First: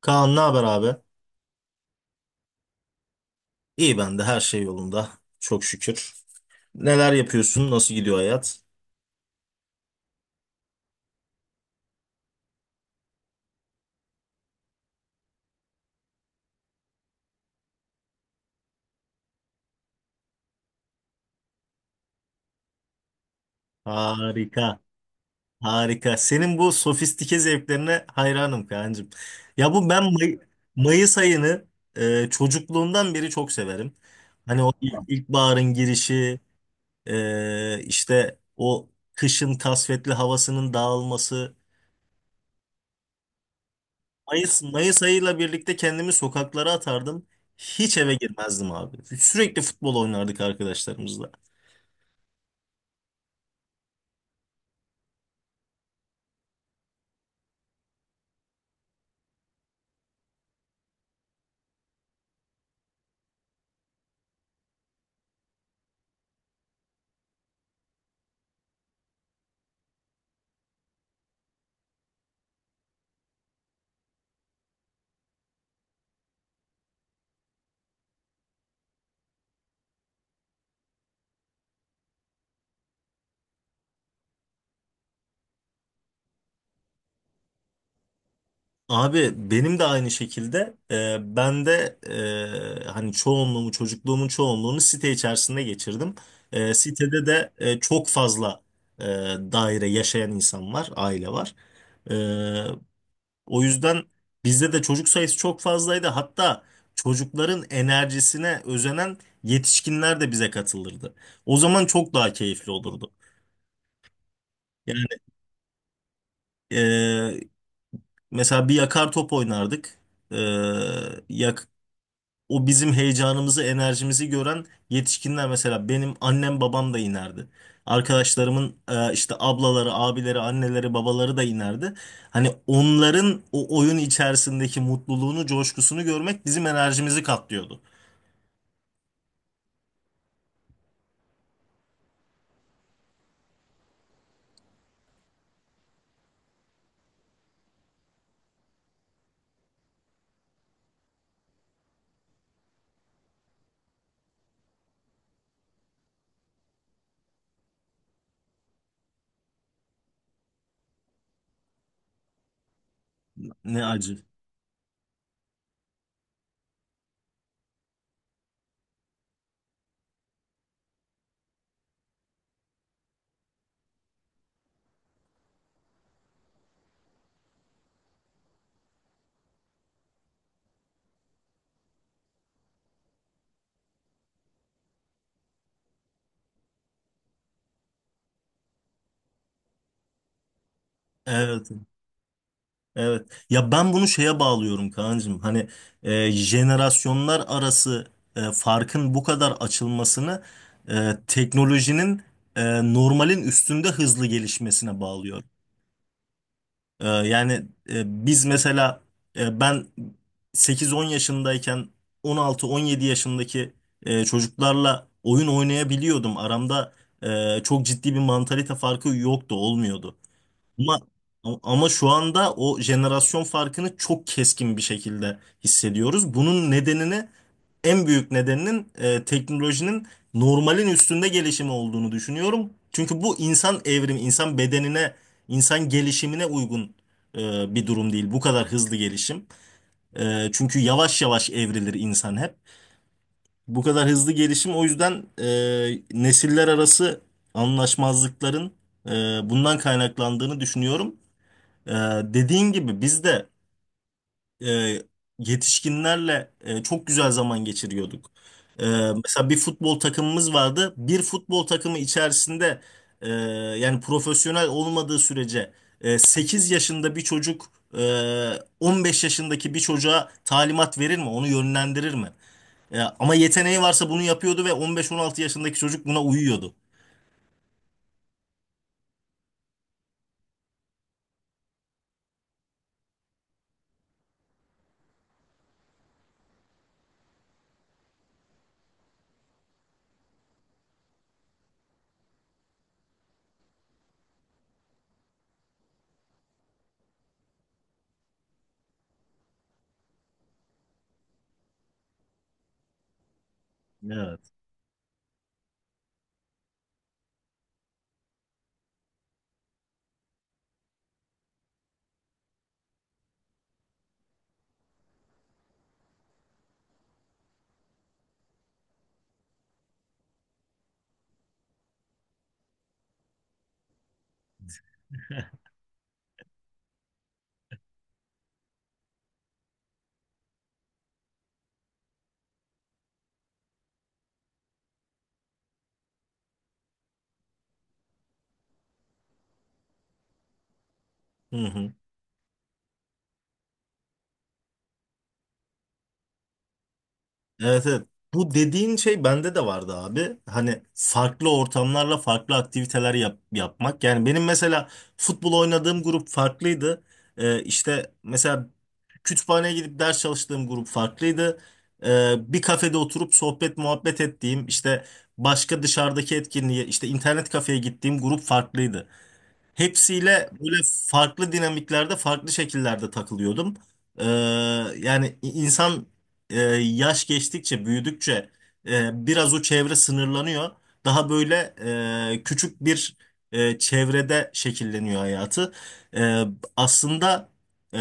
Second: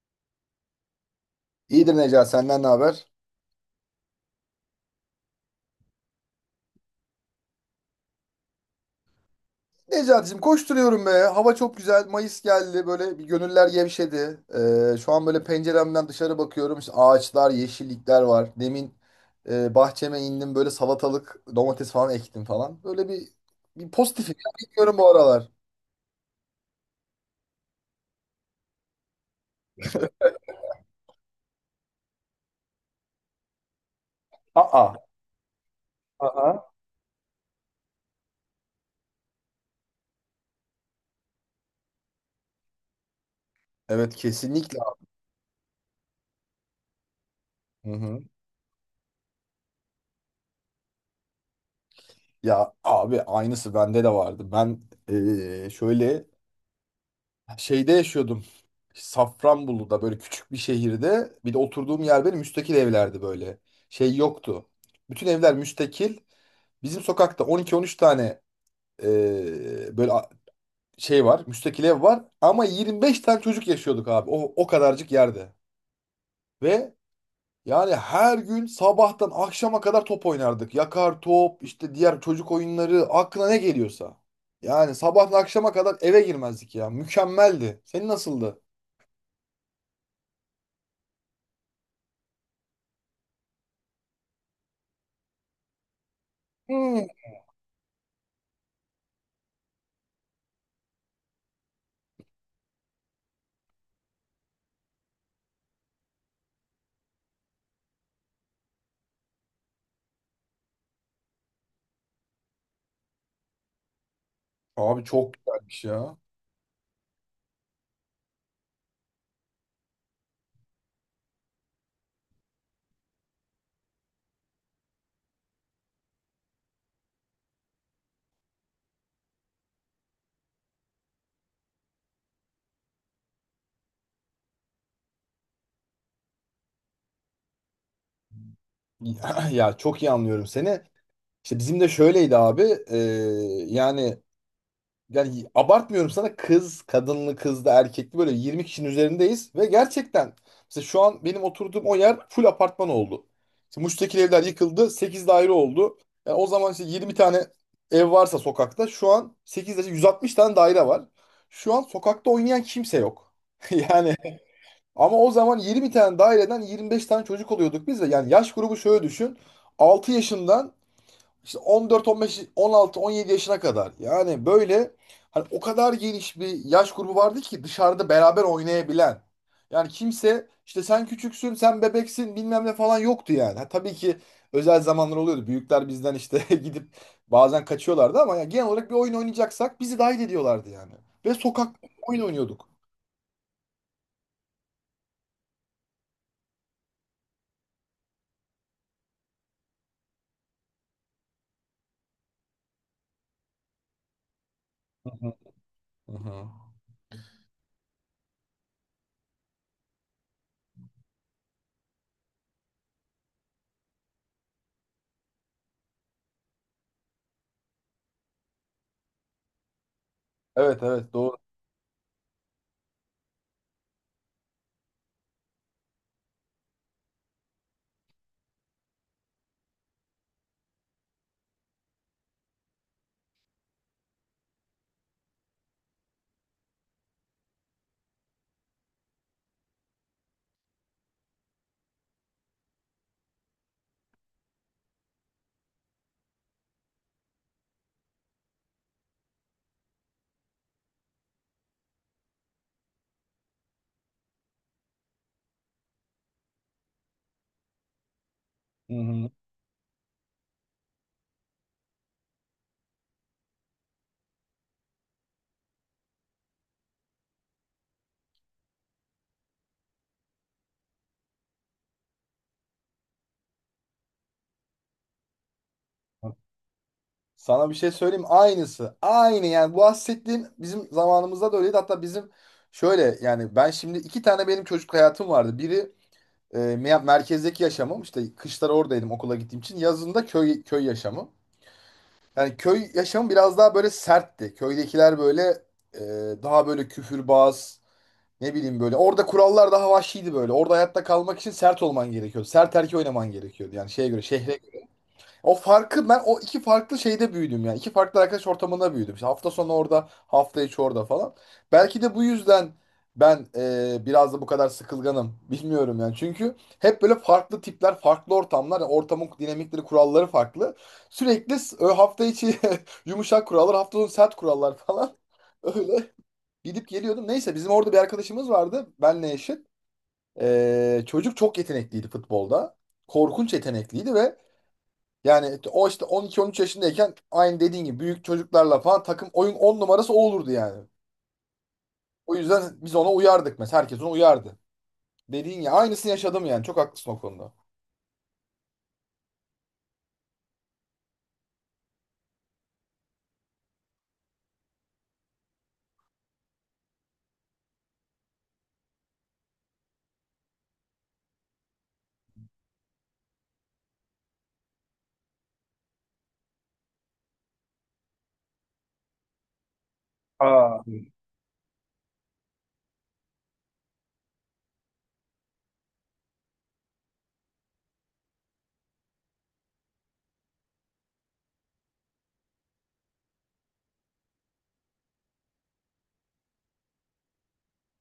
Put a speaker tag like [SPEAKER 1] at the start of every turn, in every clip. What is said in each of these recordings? [SPEAKER 1] Kaan ne haber abi?
[SPEAKER 2] İyidir Necati senden ne haber?
[SPEAKER 1] İyi ben de her şey yolunda. Çok şükür. Neler yapıyorsun? Nasıl gidiyor hayat?
[SPEAKER 2] Necati'cim koşturuyorum be. Hava çok güzel. Mayıs geldi. Böyle bir gönüller gevşedi. Şu an böyle penceremden dışarı bakıyorum. İşte ağaçlar, yeşillikler var. Demin bahçeme indim. Böyle salatalık, domates falan ektim falan. Böyle bir pozitifim ya.
[SPEAKER 1] Harika.
[SPEAKER 2] Bilmiyorum bu aralar.
[SPEAKER 1] Harika. Senin bu sofistike zevklerine hayranım Kaan'cığım. Ya bu ben May- Mayıs ayını çocukluğumdan beri çok severim. Hani o
[SPEAKER 2] Aa.
[SPEAKER 1] ilkbaharın girişi,
[SPEAKER 2] Aa.
[SPEAKER 1] işte o kışın kasvetli havasının dağılması.
[SPEAKER 2] Evet, kesinlikle.
[SPEAKER 1] Mayıs ayıyla birlikte kendimi sokaklara atardım.
[SPEAKER 2] Hı
[SPEAKER 1] Hiç eve
[SPEAKER 2] hı.
[SPEAKER 1] girmezdim abi. Sürekli futbol oynardık arkadaşlarımızla.
[SPEAKER 2] Ya abi, aynısı bende de vardı. Ben şöyle şeyde yaşıyordum. Safranbolu'da böyle küçük bir şehirde, bir de oturduğum yer benim, müstakil evlerdi böyle. Şey yoktu. Bütün evler müstakil. Bizim sokakta 12-13 tane böyle şey var. Müstakil ev var. Ama 25 tane çocuk yaşıyorduk abi. O kadarcık yerde. Ve yani her gün sabahtan akşama kadar top oynardık. Yakar top, işte diğer çocuk oyunları, aklına ne geliyorsa. Yani sabahtan akşama kadar eve girmezdik ya. Mükemmeldi. Senin nasıldı?
[SPEAKER 1] Abi benim de aynı şekilde ben de hani çocukluğumun çoğunluğunu site içerisinde geçirdim.
[SPEAKER 2] Hmm.
[SPEAKER 1] Sitede de çok fazla e, daire yaşayan insan var, aile var. E, O yüzden bizde de çocuk sayısı çok fazlaydı. Hatta çocukların enerjisine özenen yetişkinler de bize katılırdı. O zaman çok daha keyifli olurdu. Yani
[SPEAKER 2] Abi çok güzelmiş ya.
[SPEAKER 1] e, mesela bir yakar top oynardık. E, yak, O bizim heyecanımızı, enerjimizi gören yetişkinler mesela benim annem babam da inerdi. Arkadaşlarımın işte ablaları, abileri, anneleri, babaları da inerdi. Hani onların o oyun içerisindeki mutluluğunu, coşkusunu görmek bizim enerjimizi katlıyordu.
[SPEAKER 2] Ya ya, çok iyi anlıyorum seni. İşte bizim de şöyleydi abi. e, yani yani abartmıyorum sana, kız, kadınlı, kızlı, erkekli böyle 20 kişinin üzerindeyiz ve gerçekten mesela şu an benim oturduğum o yer full apartman oldu. İşte Muş'taki evler yıkıldı, 8 daire oldu. Yani o zaman işte 20 tane ev varsa sokakta, şu an 8 daire, 160 tane daire var. Şu an sokakta oynayan kimse yok.
[SPEAKER 1] Ne
[SPEAKER 2] Yani
[SPEAKER 1] acı.
[SPEAKER 2] ama o zaman 20 tane daireden 25 tane çocuk oluyorduk biz de. Yani yaş grubu şöyle düşün. Altı yaşından işte 14, 15, 16, 17 yaşına kadar. Yani böyle hani o kadar geniş bir yaş grubu vardı ki dışarıda beraber oynayabilen. Yani kimse işte sen küçüksün, sen bebeksin bilmem ne falan yoktu yani. Ha, tabii ki özel zamanlar oluyordu. Büyükler bizden işte gidip bazen kaçıyorlardı ama yani genel olarak bir oyun oynayacaksak bizi dahil ediyorlardı yani. Ve
[SPEAKER 1] Evet,
[SPEAKER 2] sokak oyun oynuyorduk.
[SPEAKER 1] evet. Ya ben bunu şeye bağlıyorum Kaan'cığım. Hani jenerasyonlar arası farkın bu kadar açılmasını teknolojinin normalin üstünde hızlı gelişmesine bağlıyorum.
[SPEAKER 2] Hı hı.
[SPEAKER 1] Yani biz mesela ben 8-10 yaşındayken 16-17 yaşındaki çocuklarla oyun oynayabiliyordum. Aramda çok ciddi bir mantalite farkı yoktu, olmuyordu.
[SPEAKER 2] Evet,
[SPEAKER 1] Ama
[SPEAKER 2] evet, doğru.
[SPEAKER 1] Ama şu anda o jenerasyon farkını çok keskin bir şekilde hissediyoruz. Bunun nedenini En büyük nedeninin teknolojinin normalin üstünde gelişimi olduğunu düşünüyorum. Çünkü bu insan evrimi, insan bedenine, insan gelişimine uygun bir durum değil. Bu kadar hızlı gelişim. Çünkü yavaş yavaş evrilir insan hep. Bu kadar hızlı gelişim o yüzden nesiller arası anlaşmazlıkların e, bundan kaynaklandığını düşünüyorum. E, Dediğin gibi biz de e, yetişkinlerle çok güzel zaman geçiriyorduk. E,
[SPEAKER 2] Hı hı.
[SPEAKER 1] Mesela bir futbol takımımız vardı. Bir futbol takımı içerisinde e, yani profesyonel olmadığı sürece 8 yaşında bir çocuk e, 15 yaşındaki bir çocuğa talimat verir mi? Onu yönlendirir mi? Ama yeteneği varsa bunu yapıyordu ve 15-16 yaşındaki çocuk buna uyuyordu.
[SPEAKER 2] Sana bir şey söyleyeyim, aynısı. Aynı yani, bu bahsettiğin bizim zamanımızda da öyleydi. Hatta bizim şöyle, yani ben şimdi iki tane benim çocukluk hayatım vardı. Biri merkezdeki yaşamım, işte kışları oradaydım okula gittiğim için. Yazında köy köy yaşamı. Yani köy yaşamı biraz daha böyle sertti. Köydekiler böyle daha böyle küfürbaz, ne bileyim böyle. Orada kurallar daha vahşiydi böyle. Orada hayatta kalmak için sert olman gerekiyordu. Sert erkeği oynaman gerekiyordu. Yani şeye göre
[SPEAKER 1] Evet.
[SPEAKER 2] şehre. O farkı ben o iki farklı şeyde büyüdüm yani. İki farklı arkadaş ortamında büyüdüm. İşte hafta sonu orada, hafta içi orada falan. Belki de bu yüzden ben biraz da bu kadar sıkılganım. Bilmiyorum yani. Çünkü hep böyle farklı tipler, farklı ortamlar, yani ortamın dinamikleri, kuralları farklı. Sürekli hafta içi yumuşak kurallar, hafta sonu sert kurallar falan. Öyle gidip geliyordum. Neyse, bizim orada bir arkadaşımız vardı. Benle eşit. Çocuk çok yetenekliydi futbolda. Korkunç yetenekliydi ve yani o işte 12-13 yaşındayken, aynı dediğin gibi büyük çocuklarla falan takım oyun 10 numarası o olurdu yani.
[SPEAKER 1] Hı hı.
[SPEAKER 2] O yüzden biz ona uyardık mesela. Herkes ona uyardı. Dediğin ya, aynısını yaşadım yani. Çok haklısın o konuda.
[SPEAKER 1] Evet, evet. Bu dediğin şey bende de vardı abi. Hani farklı ortamlarla farklı aktiviteler yapmak. Yani benim mesela futbol oynadığım grup farklıydı. İşte mesela kütüphaneye gidip ders çalıştığım grup farklıydı. Bir kafede oturup sohbet muhabbet ettiğim işte başka dışarıdaki etkinliğe işte internet kafeye gittiğim grup farklıydı. Hepsiyle böyle farklı dinamiklerde, farklı şekillerde takılıyordum. Ee, Yani insan yaş geçtikçe, büyüdükçe biraz o çevre sınırlanıyor. Daha böyle küçük bir çevrede şekilleniyor hayatı. E, Aslında e,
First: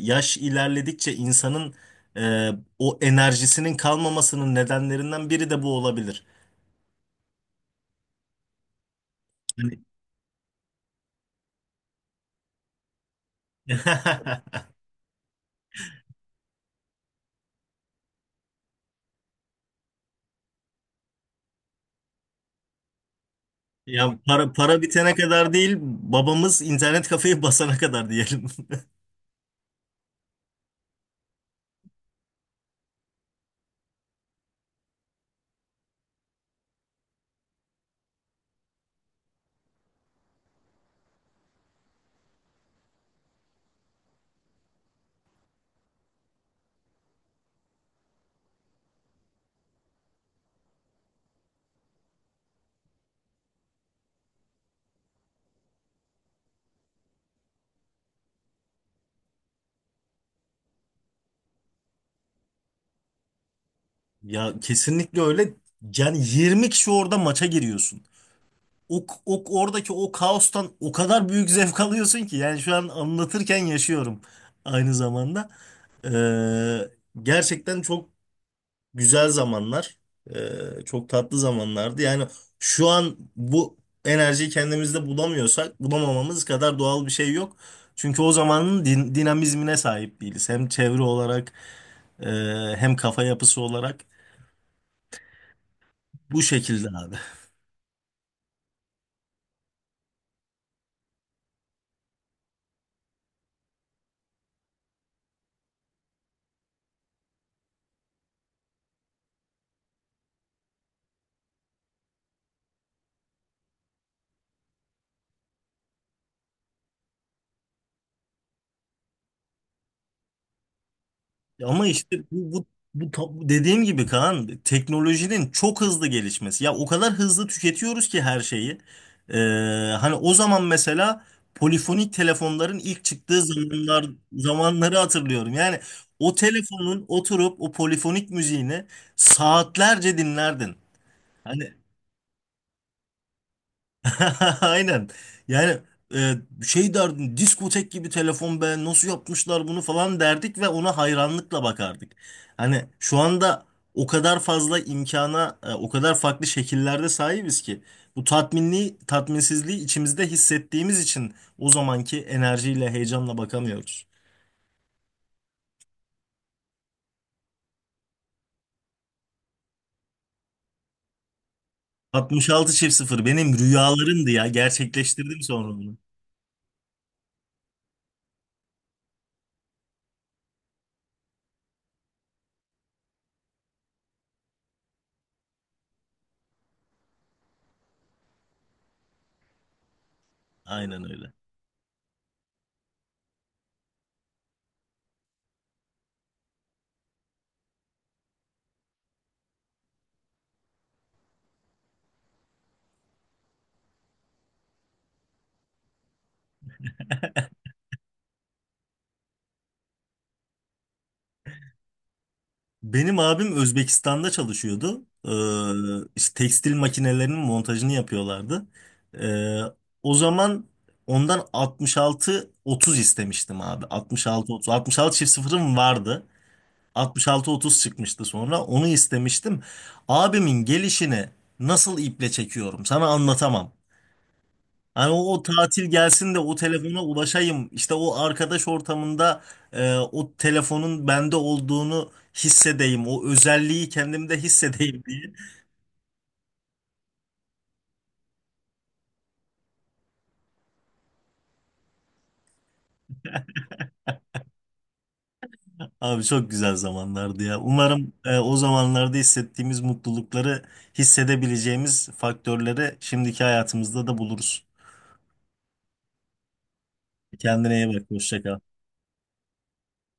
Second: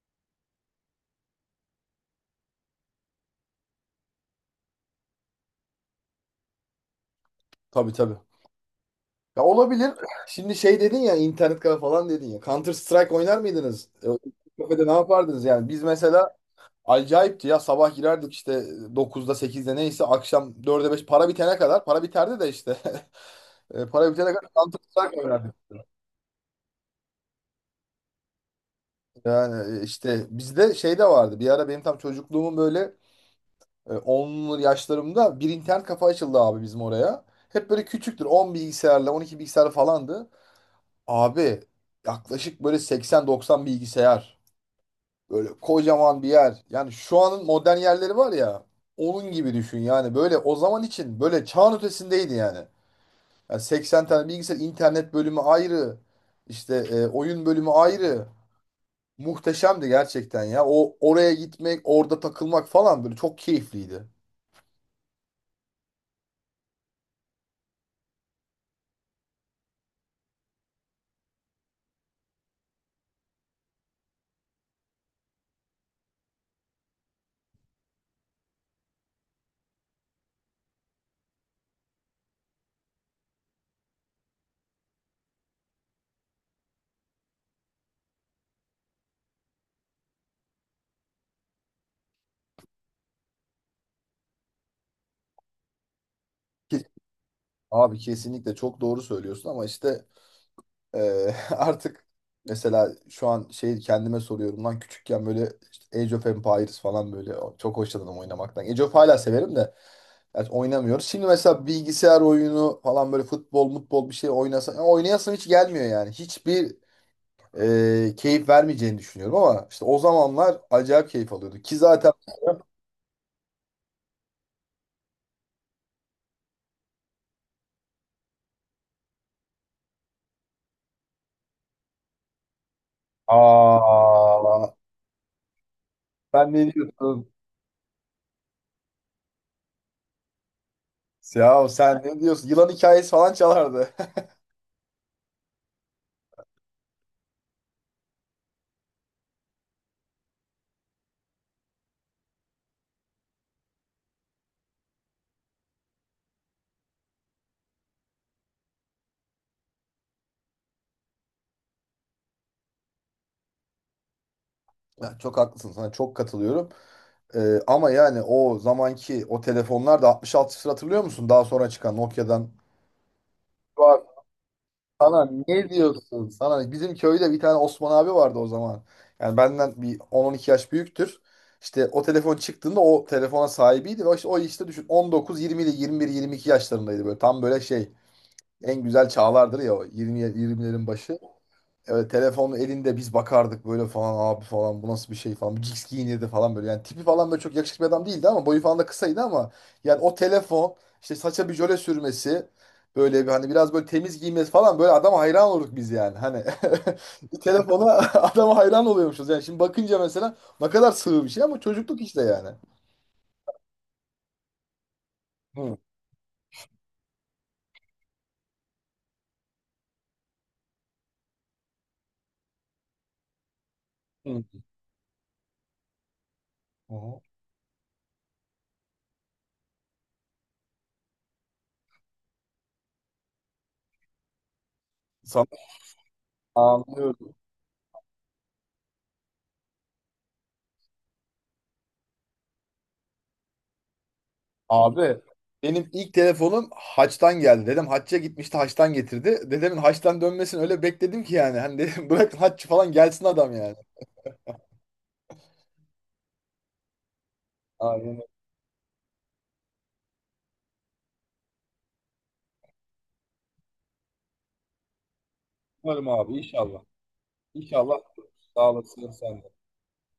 [SPEAKER 1] yaş ilerledikçe insanın e, o enerjisinin kalmamasının nedenlerinden biri de bu olabilir.
[SPEAKER 2] Tabii, tabii. Ya,
[SPEAKER 1] Yani-
[SPEAKER 2] olabilir. Şimdi şey dedin ya, internet kafe falan dedin ya. Counter Strike oynar mıydınız? Kafede ne yapardınız yani? Biz mesela acayipti ya, sabah girerdik işte 9'da 8'de neyse, akşam 4'e 5 para bitene kadar, para biterdi de işte. Para
[SPEAKER 1] Ya
[SPEAKER 2] bitene kadar
[SPEAKER 1] para
[SPEAKER 2] Counter
[SPEAKER 1] bitene
[SPEAKER 2] Strike
[SPEAKER 1] kadar
[SPEAKER 2] oynardık.
[SPEAKER 1] değil, babamız internet kafeyi basana kadar diyelim.
[SPEAKER 2] Yani işte bizde şey de vardı. Bir ara benim tam çocukluğumun böyle 10'lu yaşlarımda bir internet kafa açıldı abi bizim oraya. Hep böyle küçüktür. 10 bilgisayarla 12 bilgisayar falandı. Abi yaklaşık böyle 80-90 bilgisayar. Böyle kocaman bir yer. Yani şu anın modern yerleri var ya, onun gibi düşün yani. Böyle o zaman için böyle çağın ötesindeydi yani. Yani 80 tane bilgisayar, internet bölümü ayrı. İşte oyun bölümü ayrı. Muhteşemdi gerçekten ya. O oraya gitmek, orada takılmak falan böyle çok keyifliydi.
[SPEAKER 1] Ya kesinlikle öyle. Yani 20 kişi orada maça giriyorsun. O oradaki o kaostan o kadar büyük zevk alıyorsun ki yani şu an anlatırken yaşıyorum aynı zamanda. Ee, Gerçekten çok güzel zamanlar, e, çok tatlı zamanlardı. Yani şu an bu enerjiyi kendimizde bulamıyorsak bulamamamız kadar doğal bir şey yok. Çünkü o zamanın dinamizmine sahip değiliz. Hem çevre olarak, e, hem kafa yapısı olarak bu
[SPEAKER 2] Ke-
[SPEAKER 1] şekilde abi.
[SPEAKER 2] Abi kesinlikle çok doğru söylüyorsun ama işte e, artık mesela şu an şey kendime soruyorum lan, küçükken böyle işte Age of Empires falan böyle çok hoşlanırım oynamaktan. Age of hala severim de, yani oynamıyoruz. Şimdi mesela bilgisayar oyunu falan böyle futbol, mutbol bir şey oynasam ya oynayasım hiç gelmiyor yani. Hiçbir keyif vermeyeceğini düşünüyorum ama işte o zamanlar acayip keyif alıyordu. Ki
[SPEAKER 1] Ama
[SPEAKER 2] zaten.
[SPEAKER 1] işte bu dediğim gibi Kaan teknolojinin çok hızlı gelişmesi. Ya o kadar hızlı tüketiyoruz ki her şeyi. Ee, Hani o zaman mesela polifonik telefonların ilk çıktığı
[SPEAKER 2] Aa,
[SPEAKER 1] zamanları hatırlıyorum. Yani o
[SPEAKER 2] sen ne
[SPEAKER 1] telefonun
[SPEAKER 2] diyorsun?
[SPEAKER 1] oturup o polifonik müziğini saatlerce dinlerdin.
[SPEAKER 2] Ya
[SPEAKER 1] Hani
[SPEAKER 2] sen ne diyorsun? Yılan hikayesi falan çalardı.
[SPEAKER 1] Aynen. Yani e, şey derdim diskotek gibi telefon be nasıl yapmışlar bunu falan derdik ve ona hayranlıkla bakardık. Hani şu anda o kadar fazla imkana o kadar farklı şekillerde sahibiz ki bu tatminsizliği içimizde hissettiğimiz için o zamanki enerjiyle heyecanla bakamıyoruz.
[SPEAKER 2] Ya çok haklısın, sana çok katılıyorum. Ama yani o zamanki o telefonlar da 6600, hatırlıyor musun? Daha sonra çıkan Nokia'dan.
[SPEAKER 1] 66 çift sıfır benim
[SPEAKER 2] Var.
[SPEAKER 1] rüyalarımdı ya
[SPEAKER 2] Sana
[SPEAKER 1] gerçekleştirdim
[SPEAKER 2] ne
[SPEAKER 1] sonra onu.
[SPEAKER 2] diyorsun? Sana bizim köyde bir tane Osman abi vardı o zaman. Yani benden bir 10-12 yaş büyüktür. İşte o telefon çıktığında o telefona sahibiydi ve işte o, işte düşün, 19 20 ile 21 22 yaşlarındaydı, böyle tam böyle şey, en güzel çağlardır ya, o 20, 20'lerin
[SPEAKER 1] Aynen
[SPEAKER 2] başı.
[SPEAKER 1] öyle.
[SPEAKER 2] Evet telefon elinde, biz bakardık böyle, falan abi falan bu nasıl bir şey falan. Bu Jigs giyinirdi falan böyle. Yani tipi falan böyle çok yakışıklı bir adam değildi ama boyu falan da kısaydı ama yani o telefon, işte saça bir jöle sürmesi, böyle bir hani biraz böyle temiz giymesi falan, böyle adama hayran olurduk biz yani. Hani bir telefona adama hayran oluyormuşuz. Yani şimdi bakınca mesela, ne kadar sığ bir şey ama çocukluk işte yani.
[SPEAKER 1] Benim abim Özbekistan'da çalışıyordu. Ee,
[SPEAKER 2] Hı.
[SPEAKER 1] işte tekstil makinelerinin montajını yapıyorlardı. Ee, O zaman ondan 66-30 istemiştim abi.
[SPEAKER 2] Hı.
[SPEAKER 1] 66-30. 66 çift sıfırım vardı.
[SPEAKER 2] Hı.
[SPEAKER 1] 66-30 çıkmıştı sonra. Onu istemiştim. Abimin gelişini nasıl iple çekiyorum sana anlatamam. Hani o
[SPEAKER 2] Sana
[SPEAKER 1] tatil gelsin de o telefona
[SPEAKER 2] anlıyorum.
[SPEAKER 1] ulaşayım. İşte o arkadaş ortamında o telefonun bende olduğunu hissedeyim. O özelliği kendimde hissedeyim
[SPEAKER 2] Abi
[SPEAKER 1] diye.
[SPEAKER 2] benim ilk telefonum Haç'tan geldi. Dedem Haç'a gitmişti, Haç'tan getirdi. Dedemin Haç'tan dönmesini öyle bekledim ki yani. Hani dedim, bırakın Haç falan gelsin adam yani.
[SPEAKER 1] Abi çok güzel zamanlardı ya. Umarım
[SPEAKER 2] Aynen.
[SPEAKER 1] o zamanlarda hissettiğimiz mutlulukları hissedebileceğimiz faktörleri şimdiki hayatımızda da buluruz.
[SPEAKER 2] Umarım abi, inşallah.
[SPEAKER 1] Kendine iyi
[SPEAKER 2] İnşallah
[SPEAKER 1] bak. Hoşça kal.
[SPEAKER 2] sağ olasın sen de.